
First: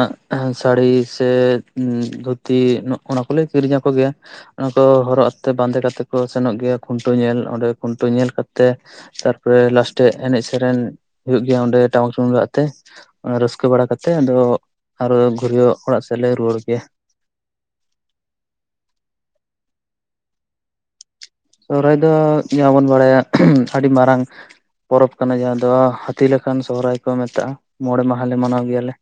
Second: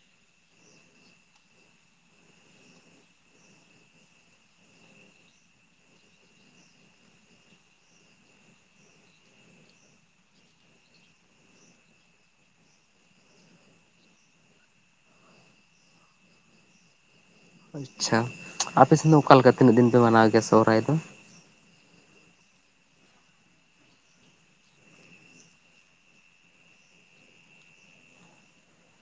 ᱥᱟᱹᱲᱤ ᱥᱮ ᱫᱷᱩᱛᱤ ᱱᱚᱜ-ᱚᱱᱟ ᱠᱚᱞᱮ ᱠᱤᱨᱤᱧ ᱟᱠᱚᱜᱮᱭᱟ। ᱚᱱᱟ ᱠᱚ ᱦᱚᱨᱚᱜ ᱛᱮ ᱵᱟᱸᱫᱮ ᱠᱟᱛᱮᱫ ᱠᱚ ᱥᱮᱱᱚᱜ ᱜᱮᱭᱟ ᱠᱷᱩᱱᱴᱟᱹᱣ ᱧᱮᱞ᱾ ᱚᱸᱰᱮ ᱠᱷᱩᱱᱴᱟᱹᱣ ᱧᱮᱞ ᱠᱟᱛᱮ ᱛᱟᱨ ᱯᱚᱨᱮ ᱞᱟᱥᱴᱮ ᱮᱱᱮᱡ ᱥᱮᱨᱮᱧ ᱦᱩᱭᱩᱜ ᱜᱮᱭᱟ ᱚᱸᱰᱮ ᱴᱟᱢᱟᱠ ᱛᱩᱢᱫᱟᱜ ᱟᱛᱮ᱾ ᱨᱟᱹᱥᱠᱟᱹ ᱵᱟᱲᱟ ᱠᱟᱛᱮᱜ ᱟᱫᱚ ᱟᱨᱚ ᱜᱷᱩᱨᱣᱟᱹ ᱚᱲᱟᱜ ᱥᱮᱫ ᱞᱮ ᱨᱩᱣᱟᱹᱲ ᱜᱮᱭᱟ। ᱟᱪᱪᱷᱟ, ᱟᱯᱮᱥᱮᱱ ᱫᱚ ᱚᱠᱟᱞᱮᱠᱟ ᱛᱤᱱᱟᱹᱜ ᱫᱤᱱ ᱯᱮ ᱢᱟᱱᱟᱣ ᱜᱮᱭᱟ ᱥᱚᱦᱚᱨᱟᱭ ᱫᱚ? ᱥᱚᱦᱚᱨᱟᱭ ᱫᱚ ᱡᱟᱦᱟᱸ ᱵᱚᱱ ᱵᱟᱲᱟᱭᱟ ᱟᱹᱰᱤ ᱢᱟᱨᱟᱝ ᱯᱚᱨᱚᱵᱽ ᱠᱟᱱᱟ ᱡᱟᱦᱟᱸ ᱫᱚ ᱦᱟᱹᱛᱤ ᱞᱮᱠᱟᱱ ᱥᱚᱦᱚᱨᱟᱭ ᱠᱚ ᱢᱮᱛᱟᱜᱼᱟ᱾ ᱢᱚᱬᱮ ᱢᱟᱦᱟ ᱞᱮ ᱢᱟᱱᱟᱣ ᱜᱮᱭᱟ ᱞᱮ।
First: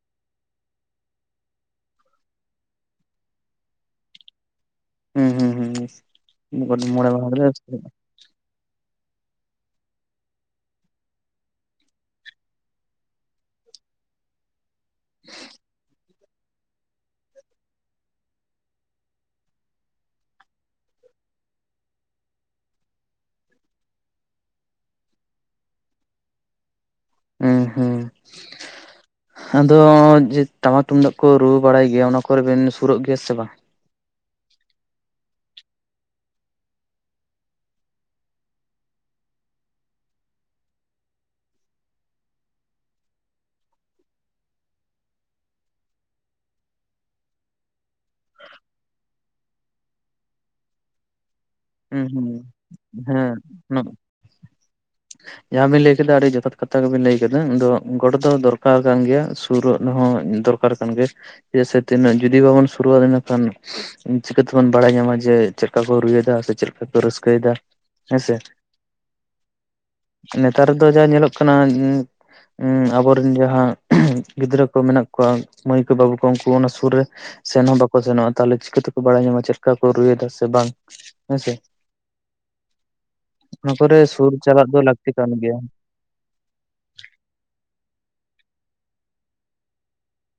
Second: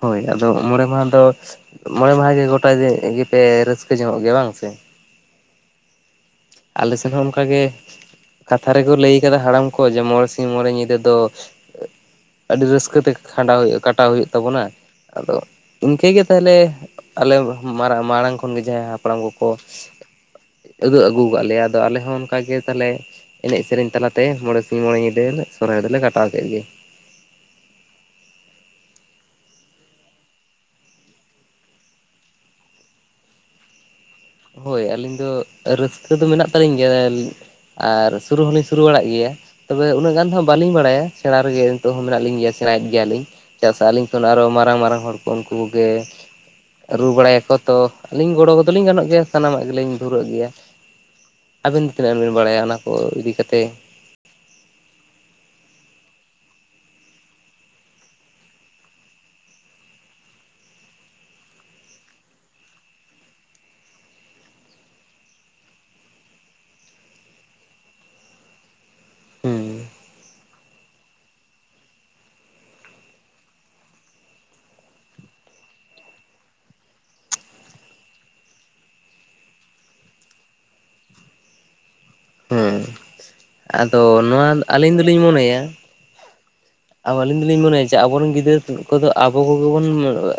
ᱦᱳᱭ ᱟᱫᱚ ᱢᱚᱬᱮ ᱢᱟᱦᱟ ᱫᱚ ᱢᱚᱬᱮ ᱢᱟᱦᱟ ᱜᱮ ᱜᱚᱴᱟ ᱡᱮ ᱜᱮᱯᱮ ᱨᱟᱹᱥᱠᱟᱹ ᱧᱚᱝᱚᱜ ᱜᱮᱭᱟ ᱵᱟᱝ ᱥᱮ? ᱦᱩᱸ ᱦᱩᱸ ᱦᱩᱸ ᱟᱞᱮ ᱢᱚᱬᱮ ᱥᱮᱱ ᱦᱚᱸ ᱢᱟᱦᱟᱸ ᱜᱮᱞᱮ ᱚᱱᱠᱟᱜᱮ ᱨᱟᱹᱥᱠᱟ ᱡᱚᱝᱟ-ᱟ᱾ ᱠᱟᱛᱷᱟ ᱨᱮᱠᱚ ᱞᱟᱹᱭ ᱟᱠᱟᱫᱟ ᱦᱟᱲᱟᱢ ᱠᱚ ᱡᱮ ᱢᱚᱬᱮ ᱥᱤᱧ ᱢᱚᱬᱮ ᱧᱤᱫᱟᱹ ᱫᱚ ᱟᱹᱰᱤ ᱨᱟᱹᱥᱠᱟᱹᱛᱮ ᱠᱷᱟᱸᱰᱟᱣ ᱦᱩᱭᱩᱜᱼᱟ ᱠᱟᱴᱟᱣ ᱦᱩᱭᱩᱜ ᱛᱟᱵᱚᱱᱟ ᱟᱫᱚ ᱤᱱᱠᱟᱹᱜᱮ ᱛᱟᱦᱚᱞᱮ ᱟᱞᱮ ᱢᱟᱨᱟᱝ ᱢᱟᱲᱟᱝ ᱠᱷᱚᱱᱜᱮ ᱡᱟᱦᱟᱸᱭ ᱦᱟᱯᱲᱟᱢ ᱠᱚᱠᱚ ᱩᱫᱩᱜ ᱟᱹᱜᱩᱣ ᱠᱟᱜ ᱞᱮᱭᱟ ᱟᱫᱚ ᱟᱞᱮ ᱦᱚᱸ ᱚᱱᱠᱟᱜᱮ ᱛᱟᱦᱚᱞᱮ ᱮᱱᱮᱡ ᱥᱮᱨᱮᱧ ᱛᱟᱞᱟᱛᱮ ᱢᱚᱬᱮ ᱥᱤᱧ ᱢᱚᱬᱮ ᱧᱤᱫᱟᱹᱞᱮ ᱥᱚᱨᱦᱟᱭ ᱫᱚᱞᱮ ᱠᱟᱴᱟᱣ ᱠᱮᱫ ᱜᱮ। ᱩᱸ ᱦᱩᱸ। ᱟᱫᱚ ᱡᱮ ᱴᱟᱢᱟᱠ ᱛᱩᱢᱫᱟᱜ ᱠᱚ ᱨᱩ ᱵᱟᱲᱟᱭ ᱜᱮᱭᱟ ᱚᱱᱟ ᱠᱚᱨᱮ ᱵᱮᱱ ᱥᱩᱨᱩᱜ ᱜᱮᱭᱟ ᱥᱮ ᱵᱟᱝ? ᱦᱳᱭ ᱟᱹᱞᱤᱧ ᱫᱚ ᱨᱟᱹᱥᱠᱟᱹ ᱫᱚ ᱢᱮᱱᱟᱜ ᱛᱟᱹᱟᱞᱤᱧ ᱜᱮᱭᱟᱞᱤᱧ ᱟᱨ ᱥᱩᱨᱩ ᱦᱚᱞᱤᱧ ᱥᱩᱨᱩ ᱵᱟᱲᱟᱜ ᱜᱮᱭᱟ। ᱛᱚᱵᱮ ᱩᱱᱟᱹᱜ ᱜᱟᱱ ᱫᱚ ᱦᱟᱸᱜ ᱵᱟᱹᱞᱤᱧ ᱵᱟᱲᱟᱭᱟ ᱥᱮᱸᱬᱟ ᱨᱮᱜᱮ ᱱᱤᱛᱚᱜ ᱦᱚᱸ ᱢᱮᱱᱟᱜ ᱞᱤᱧ ᱜᱮᱭᱟ ᱥᱮᱬᱟᱭᱮᱫ ᱜᱮᱭᱟᱞᱤᱧ। ᱪᱮᱫᱟᱜ ᱥᱮ ᱟᱹᱞᱤᱧ ᱠᱷᱚᱱ ᱢᱟᱨᱟᱝ ᱢᱟᱨᱟᱝ ᱦᱚᱲ ᱠᱚ ᱩᱱᱠᱩ ᱠᱚᱜᱮ ᱨᱩ ᱵᱟᱲᱟᱭᱟᱠᱚ ᱛᱚ ᱟᱹᱞᱤᱧ ᱜᱚᱲᱚ ᱠᱚᱫᱚᱞᱤᱧ ᱜᱟᱱᱚᱜ ᱜᱮᱭᱟ ᱥᱟᱱᱟᱢᱟᱜ ᱜᱮᱞᱤᱧ ᱫᱷᱩᱨᱟᱹᱜ ᱜᱮᱭᱟ। ᱟᱵᱤᱱ ᱫᱚ ᱦᱩᱸ ᱛᱤᱱᱟᱹᱜ ᱜᱟᱱ ᱵᱮᱱ ᱦᱩᱸ ᱵᱟᱲᱟᱭᱟ ᱚᱱᱟ ᱠᱚ ᱤᱫᱤ ᱠᱟᱛᱮ? [inaudible] ᱡᱟᱦᱟᱸᱵᱤᱱ ᱞᱟᱹᱭ ᱠᱮᱫᱟ ᱟᱹᱰᱤ ᱡᱚᱛᱷᱟᱛ ᱠᱟᱛᱷᱟ ᱜᱮᱵᱤᱱ ᱞᱟᱹᱭ ᱠᱮᱫᱟ᱾ ᱟᱫᱚ ᱜᱚᱲᱚ ᱫᱚ ᱫᱚᱨᱚᱠᱟᱨ ᱠᱟᱱ ᱜᱮᱭᱟ᱾ ᱥᱩᱨᱚᱜ ᱨᱮᱦᱚᱸ ᱫᱚᱨᱠᱟᱨ ᱠᱟᱱ ᱜᱮᱭᱟ ᱪᱮᱫᱟᱜ ᱥᱮ ᱛᱤᱱᱟᱹᱜ ᱡᱩᱫᱤ ᱵᱟᱵᱚᱱ ᱥᱩᱨᱩᱜ-ᱟ ᱟᱫᱚ ᱤᱱᱟᱹ ᱠᱷᱟᱱ ᱪᱤᱠᱟᱹᱛᱮᱵᱚᱱ ᱵᱟᱲᱟᱭ ᱧᱟᱢᱟ ᱡᱮ ᱪᱮᱫᱠᱟ ᱠᱚ ᱨᱩᱭᱮᱫᱟ ᱥᱮ ᱪᱮᱫ ᱞᱮᱠᱟ ᱠᱚ ᱨᱟᱹᱥᱠᱟᱹᱭᱫᱟ ᱦᱮᱸ ᱥᱮ? ᱦᱩᱸ ᱱᱮᱛᱟᱨ ᱫᱚ ᱡᱟ ᱧᱮᱞᱚᱜ ᱠᱟᱱᱟ ᱩᱸ ᱩᱸ ᱟᱵᱚᱨᱮᱱ ᱡᱟᱦᱟᱸ ᱜᱤᱫᱽᱨᱟᱹ ᱠᱚ ᱢᱮᱱᱟᱜ ᱠᱚᱣᱟ ᱢᱟᱹᱭ ᱠᱚ ᱵᱟᱹᱵᱩ ᱠᱚ ᱩᱱᱠᱩ ᱚᱱᱟ ᱥᱩᱨ ᱨᱮ ᱥᱮᱱ ᱦᱚᱸ ᱵᱟᱠᱚ ᱥᱮᱱᱚᱜᱼᱟ ᱛᱟᱦᱚᱞᱮ ᱪᱤᱠᱟᱹ ᱛᱮᱠᱚ ᱵᱟᱲᱟᱭ ᱧᱟᱢᱟ ᱪᱮᱫ ᱞᱮᱠᱟ ᱠᱚ ᱨᱩᱭᱮᱫᱟ ᱥᱮ ᱵᱟᱝ ᱦᱮᱸᱥᱮ। ᱦᱮᱸ ᱚᱱᱟ ᱟᱫᱚ ᱠᱚᱨᱮ ᱥᱩᱨ ᱱᱚᱣᱟᱫ ᱪᱟᱞᱟᱜ ᱫᱚ ᱟᱹᱞᱤᱧ ᱞᱟᱹᱠᱛᱤ ᱫᱚᱞᱤᱧ ᱠᱟᱱ ᱜᱮᱭᱟ ᱢᱚᱱᱮᱭᱟ ᱟᱵ ᱟᱹᱞᱤᱧ ᱫᱚᱞᱤᱧ ᱢᱚᱱᱮᱭᱟ ᱡᱮ ᱟᱵᱚᱨᱮᱱ ᱜᱤᱫᱽᱟᱹᱨᱟ ᱠᱚᱫᱚ ᱟᱵᱚ ᱠᱚᱜᱮ ᱵᱚᱱ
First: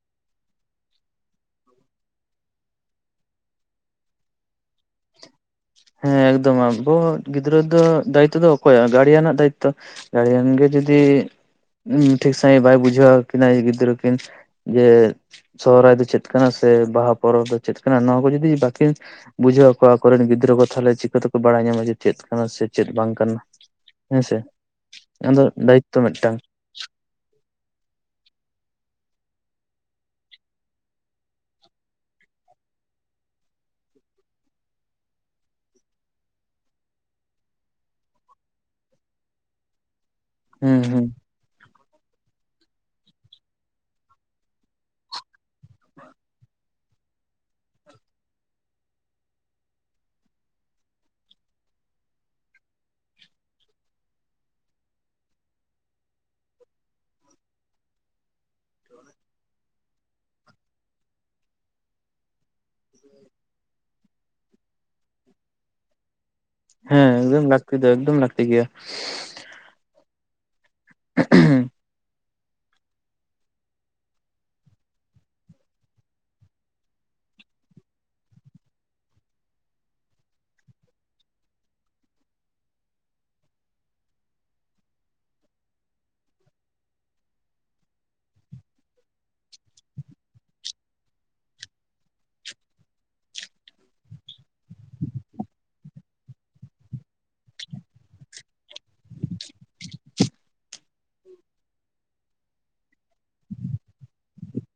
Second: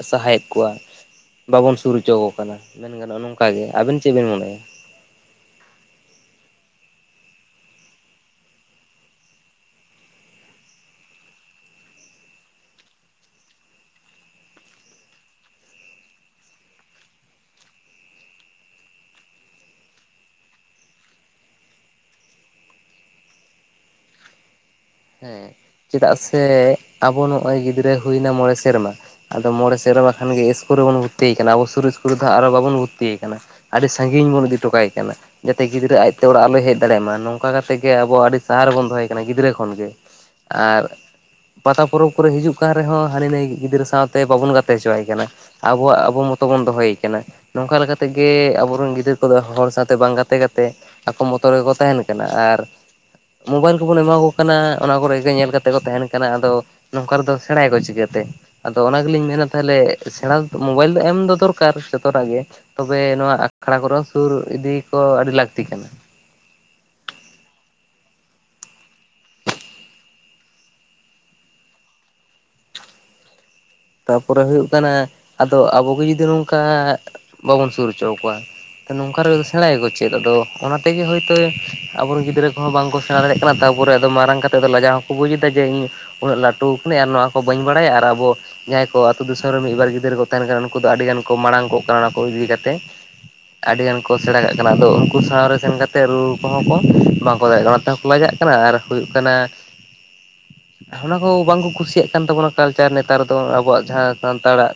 ᱥᱟᱦᱟᱭᱮᱫ ᱠᱚᱣᱟ᱾ ᱵᱟᱵᱚᱱ ᱥᱩᱨ ᱦᱚᱪᱚᱣᱟᱠᱚ ᱠᱟᱱᱟ ᱢᱮᱱ ᱜᱟᱱᱚᱜᱼᱟ ᱱᱚᱝᱠᱟ ᱜᱮ᱾ ᱟᱵᱮᱱ ᱪᱮᱫ ᱵᱮᱱ ᱢᱚᱱᱮᱭᱟ? ᱦᱮᱸ ᱮᱠᱫᱚᱢ ᱟᱵᱚ ᱜᱤᱫᱽᱨᱟᱹ ᱫᱚ ᱫᱟᱭᱤᱛᱛᱚ ᱫᱚ ᱚᱠᱚᱭᱟᱜ ᱜᱟᱲᱤᱭᱟᱱᱟᱜ ᱫᱟᱭᱤᱛᱛᱚ᱾ ᱜᱟᱲᱭᱮᱱ ᱜᱮ ᱡᱩᱫᱤ ᱩᱸ ᱴᱷᱤᱠ ᱥᱟᱹᱦᱤᱡ ᱵᱟᱭ ᱵᱩᱡᱷᱟᱹᱣ ᱟᱠᱤᱱᱟᱭ ᱜᱤᱫᱽᱨᱟᱹ ᱠᱤᱱ ᱡᱮ ᱥᱚᱦᱚᱨᱟᱭ ᱫᱚ ᱪᱮᱫ ᱠᱟᱱᱟ ᱥᱮ ᱵᱟᱦᱟ ᱯᱚᱨᱚᱵᱽ ᱫᱚ ᱪᱮᱫ ᱠᱟᱱᱟ ᱱᱚᱣᱟ ᱠᱚ ᱡᱩᱚᱴᱫᱤ ᱵᱟᱠᱤᱱ ᱵᱩᱡᱷᱟᱹᱣ ᱟᱠᱚᱣᱟ ᱟᱠᱚᱨᱮᱱ ᱜᱤᱫᱽᱨᱟᱹ ᱠᱚ, ᱛᱟᱦᱞᱮ ᱪᱤᱠᱟᱹᱛᱮᱠᱚ ᱵᱟᱲᱟᱭ ᱧᱟᱢᱟ ᱡᱮ, ᱪᱮᱫ ᱠᱟᱱᱟ ᱥᱮ ᱪᱮᱫ ᱵᱟᱝ ᱠᱟᱱᱟ ᱦᱮᱸᱥᱮ᱾ ᱟᱫᱚ ᱦᱮᱸ ᱫᱟᱭᱤᱛᱛᱚ ᱪᱮᱫᱟᱜ ᱢᱤᱫᱴᱟᱝ ᱥᱮ ᱟᱵᱚ ᱱᱚᱜᱼᱚᱭ ᱜᱤᱫᱽᱨᱟᱹᱭ ᱦᱩᱭᱱᱟ ᱢᱚᱬᱮ ᱥᱮᱨᱢᱟ, ᱟᱫᱚ ᱢᱚᱬᱮ ᱥᱮᱨᱢᱟ ᱠᱷᱟᱱ ᱜᱮ ᱤᱥᱠᱩᱞ ᱨᱮᱵᱚᱱ ᱵᱷᱚᱛᱛᱤᱭᱮ ᱠᱟᱱᱟ ᱟᱵᱚ ᱥᱩᱨ ᱤᱥᱠᱩᱨ ᱨᱮ ᱫᱚ ᱦᱟᱸᱜ ᱵᱟᱵᱚᱱ ᱵᱷᱚᱛᱛᱤᱭᱮ ᱠᱟᱱᱟ᱾ ᱟᱹᱰᱤ ᱥᱟᱺᱜᱤᱧ ᱵᱚᱱ ᱤᱫᱤᱴᱚ ᱠᱟᱭ ᱠᱟᱱᱟ᱾ ᱡᱟᱛᱮ ᱜᱤᱫᱽᱨᱟᱹ ᱟᱡᱛᱮ ᱚᱲᱟᱜ ᱟᱞᱚᱭ ᱦᱮᱡ ᱫᱟᱲᱮᱭᱟᱜ ᱢᱟ ᱱᱚᱝᱠᱟ ᱠᱟᱛᱮ ᱜᱮ ᱟᱵᱚ ᱟᱹᱰᱤ ᱥᱟᱦᱟᱨ ᱨᱮ ᱵᱚᱱ ᱫᱚᱦᱚᱭᱮ ᱠᱟᱱᱟ ᱜᱤᱫᱽᱨᱟᱹ ᱠᱷᱚᱱᱜ ᱜᱮ᱾ ᱦᱩᱸ ᱟᱨ ᱦᱩᱸ ᱯᱟᱛᱟ ᱯᱚᱨᱚᱵᱽ ᱠᱚᱨᱮ ᱦᱤᱡᱩᱜ ᱠᱟᱱ ᱨᱮᱦᱚᱸ ᱦᱟᱹᱱᱤ ᱱᱷᱟᱹᱭ ᱜᱤᱫᱽᱨᱟᱹ ᱥᱟᱶᱛᱮ ᱵᱟᱵᱚᱱ ᱜᱟᱛᱮ ᱦᱚᱪᱚᱣᱟᱭ ᱠᱟᱱᱟ᱾ ᱟᱵᱚᱣᱟᱜ ᱟᱵᱚ ᱢᱚᱛᱚ ᱵᱚᱱ ᱫᱚᱦᱚᱭᱮ ᱠᱟᱱᱟ᱾ ᱱᱚᱝᱠᱟ ᱞᱮᱠᱟᱛᱮ ᱜᱮ ᱟᱵᱚᱨᱮᱱ ᱜᱤᱫᱽᱨᱟᱹ ᱠᱚᱫᱚ ᱦᱚᱲ ᱥᱟᱶᱛᱮ ᱵᱟᱝ ᱜᱟᱛᱮ ᱠᱟᱛᱮ ᱟᱠᱚ ᱢᱚᱛᱚ ᱨᱮᱜᱮ ᱠᱚ ᱛᱟᱦᱮᱱ ᱠᱟᱱᱟ ᱟᱨ ᱢᱳᱵᱟᱭᱤᱞ ᱠᱚᱵᱚᱱ ᱮᱢᱟ ᱠᱚ ᱠᱟᱱᱟ᱾ ᱚᱱᱟ ᱠᱚᱨᱮ ᱜᱮ ᱧᱮᱞ ᱠᱟᱛᱮ ᱠᱚ ᱛᱟᱦᱮᱱ ᱠᱟᱱᱟ ᱟᱫᱚ ᱱᱚᱝᱠᱟ ᱨᱮᱫᱚ ᱥᱮᱬᱟᱭᱟᱠᱚ ᱪᱤᱠᱟᱹᱛᱮ? ᱟᱫᱚ ᱚᱱᱟ ᱜᱮᱞᱤᱧ ᱢᱮᱱᱟ ᱛᱟᱦᱚᱞᱮ ᱥᱮᱬᱟ ᱢᱳᱵᱟᱭᱤᱞ ᱫᱚ ᱮᱢ ᱫᱚ ᱫᱚᱨᱠᱟᱨ ᱡᱚᱛᱚᱴᱟᱜ ᱜᱮ᱾ ᱛᱚᱵᱮ ᱱᱚᱣᱟ ᱟᱠᱷᱲᱟ ᱠᱚᱨᱮ ᱥᱩᱨ ᱤᱫᱤ ᱠᱚ ᱟᱹᱰᱤ ᱞᱟᱹᱠᱛᱤ ᱠᱟᱱᱟ᱾ ᱦᱮᱸ ᱮᱠᱫᱚᱢ ᱞᱟᱹᱠᱛᱤ ᱫᱚ ᱮᱠᱫᱚᱢ ᱞᱟᱹᱠᱛᱤ ᱜᱮᱭᱟ᱾ [inaudible] ᱛᱟᱨᱯᱚᱨᱮ ᱦᱩᱭᱩᱜ ᱠᱟᱱᱟ ᱟᱫᱚ ᱟᱵᱚᱜᱮ ᱡᱩᱫᱤ ᱱᱚᱝᱠᱟ ᱵᱟᱵᱚᱱ ᱥᱩᱨ ᱦᱚᱪᱚᱣᱟᱠᱚᱣᱟ, ᱛᱟᱞᱦᱮ ᱱᱚᱝᱠᱟ ᱨᱮᱫᱚ ᱥᱮᱬᱟᱭᱟᱠᱚ ᱪᱮᱫ ᱟᱫᱚ ᱚᱱᱟ ᱛᱮᱜᱮ ᱦᱚᱭᱛᱳ ᱟᱵᱚᱨᱮᱱ ᱜᱤᱫᱽᱨᱟᱹ ᱠᱚᱦᱚᱸ ᱵᱟᱝ ᱠᱚ ᱥᱮᱬᱟ ᱫᱟᱲᱮᱜ ᱠᱟᱱᱟ ᱛᱟᱨᱯᱚᱨᱮ ᱟᱫᱚ ᱢᱟᱨᱟᱝ ᱠᱟᱛᱮᱫ ᱫᱚ ᱞᱟᱡᱟᱣ ᱦᱚᱸᱠᱚ ᱵᱩᱡ ᱮᱫᱟ ᱡᱮ ᱤᱧ ᱩᱱᱟᱹᱜ ᱞᱟᱹᱴᱩᱣ ᱠᱟᱹᱱᱟᱧ ᱟᱨ ᱱᱚᱣᱟ ᱠᱚ ᱵᱟᱹᱧ ᱵᱟᱲᱟᱭᱟ ᱟᱨ ᱟᱵᱚ ᱡᱟᱦᱟᱸᱭ ᱠᱚ ᱟᱹᱛᱩ ᱫᱤᱥᱚᱢ ᱨᱮ ᱢᱤᱫ ᱵᱟᱨ ᱜᱤᱫᱽᱨᱟᱹ ᱠᱚ ᱛᱟᱦᱮᱱ ᱠᱟᱱᱟ ᱱᱩᱠᱩ ᱫᱚ ᱟᱹᱰᱤ ᱜᱟᱱ ᱠᱚ ᱢᱟᱲᱟᱝ ᱠᱚᱜ ᱠᱟᱱᱟ ᱚᱱᱟ ᱠᱚ ᱤᱫᱤ ᱠᱟᱛᱮ᱾ ᱟᱹᱰᱤ ᱜᱟᱱ ᱠᱚ ᱥᱮᱬᱟ ᱠᱟᱜ ᱠᱟᱱᱟ, ᱟᱫᱚ ᱩᱱᱠᱩ ᱥᱟᱶ ᱨᱮ ᱥᱮᱱ ᱠᱟᱛᱮᱫ ᱨᱩ ᱠᱚᱦᱚᱸ ᱠᱚ ᱵᱟᱝᱠᱚ ᱫᱟᱲᱮᱭᱟᱜ ᱠᱟᱱᱟ ᱚᱱᱟᱛᱮᱦᱚᱸ ᱞᱟᱡᱟᱜ ᱠᱟᱱᱟ ᱟᱨ ᱦᱩᱭᱩᱜ ᱠᱟᱱᱟ [inaudible] ᱚᱱᱟ ᱠᱚ ᱵᱟᱝᱠᱚ ᱠᱷᱩᱥᱤᱭᱟᱜ ᱠᱟᱱ ᱛᱟᱵᱚᱱᱟ ᱠᱟᱞᱪᱟᱨ ᱱᱮᱛᱟᱨ ᱫᱚ ᱟᱵᱚᱣᱟᱜ ᱡᱟᱦᱟᱸ ᱥᱟᱱᱛᱟᱲᱟᱜ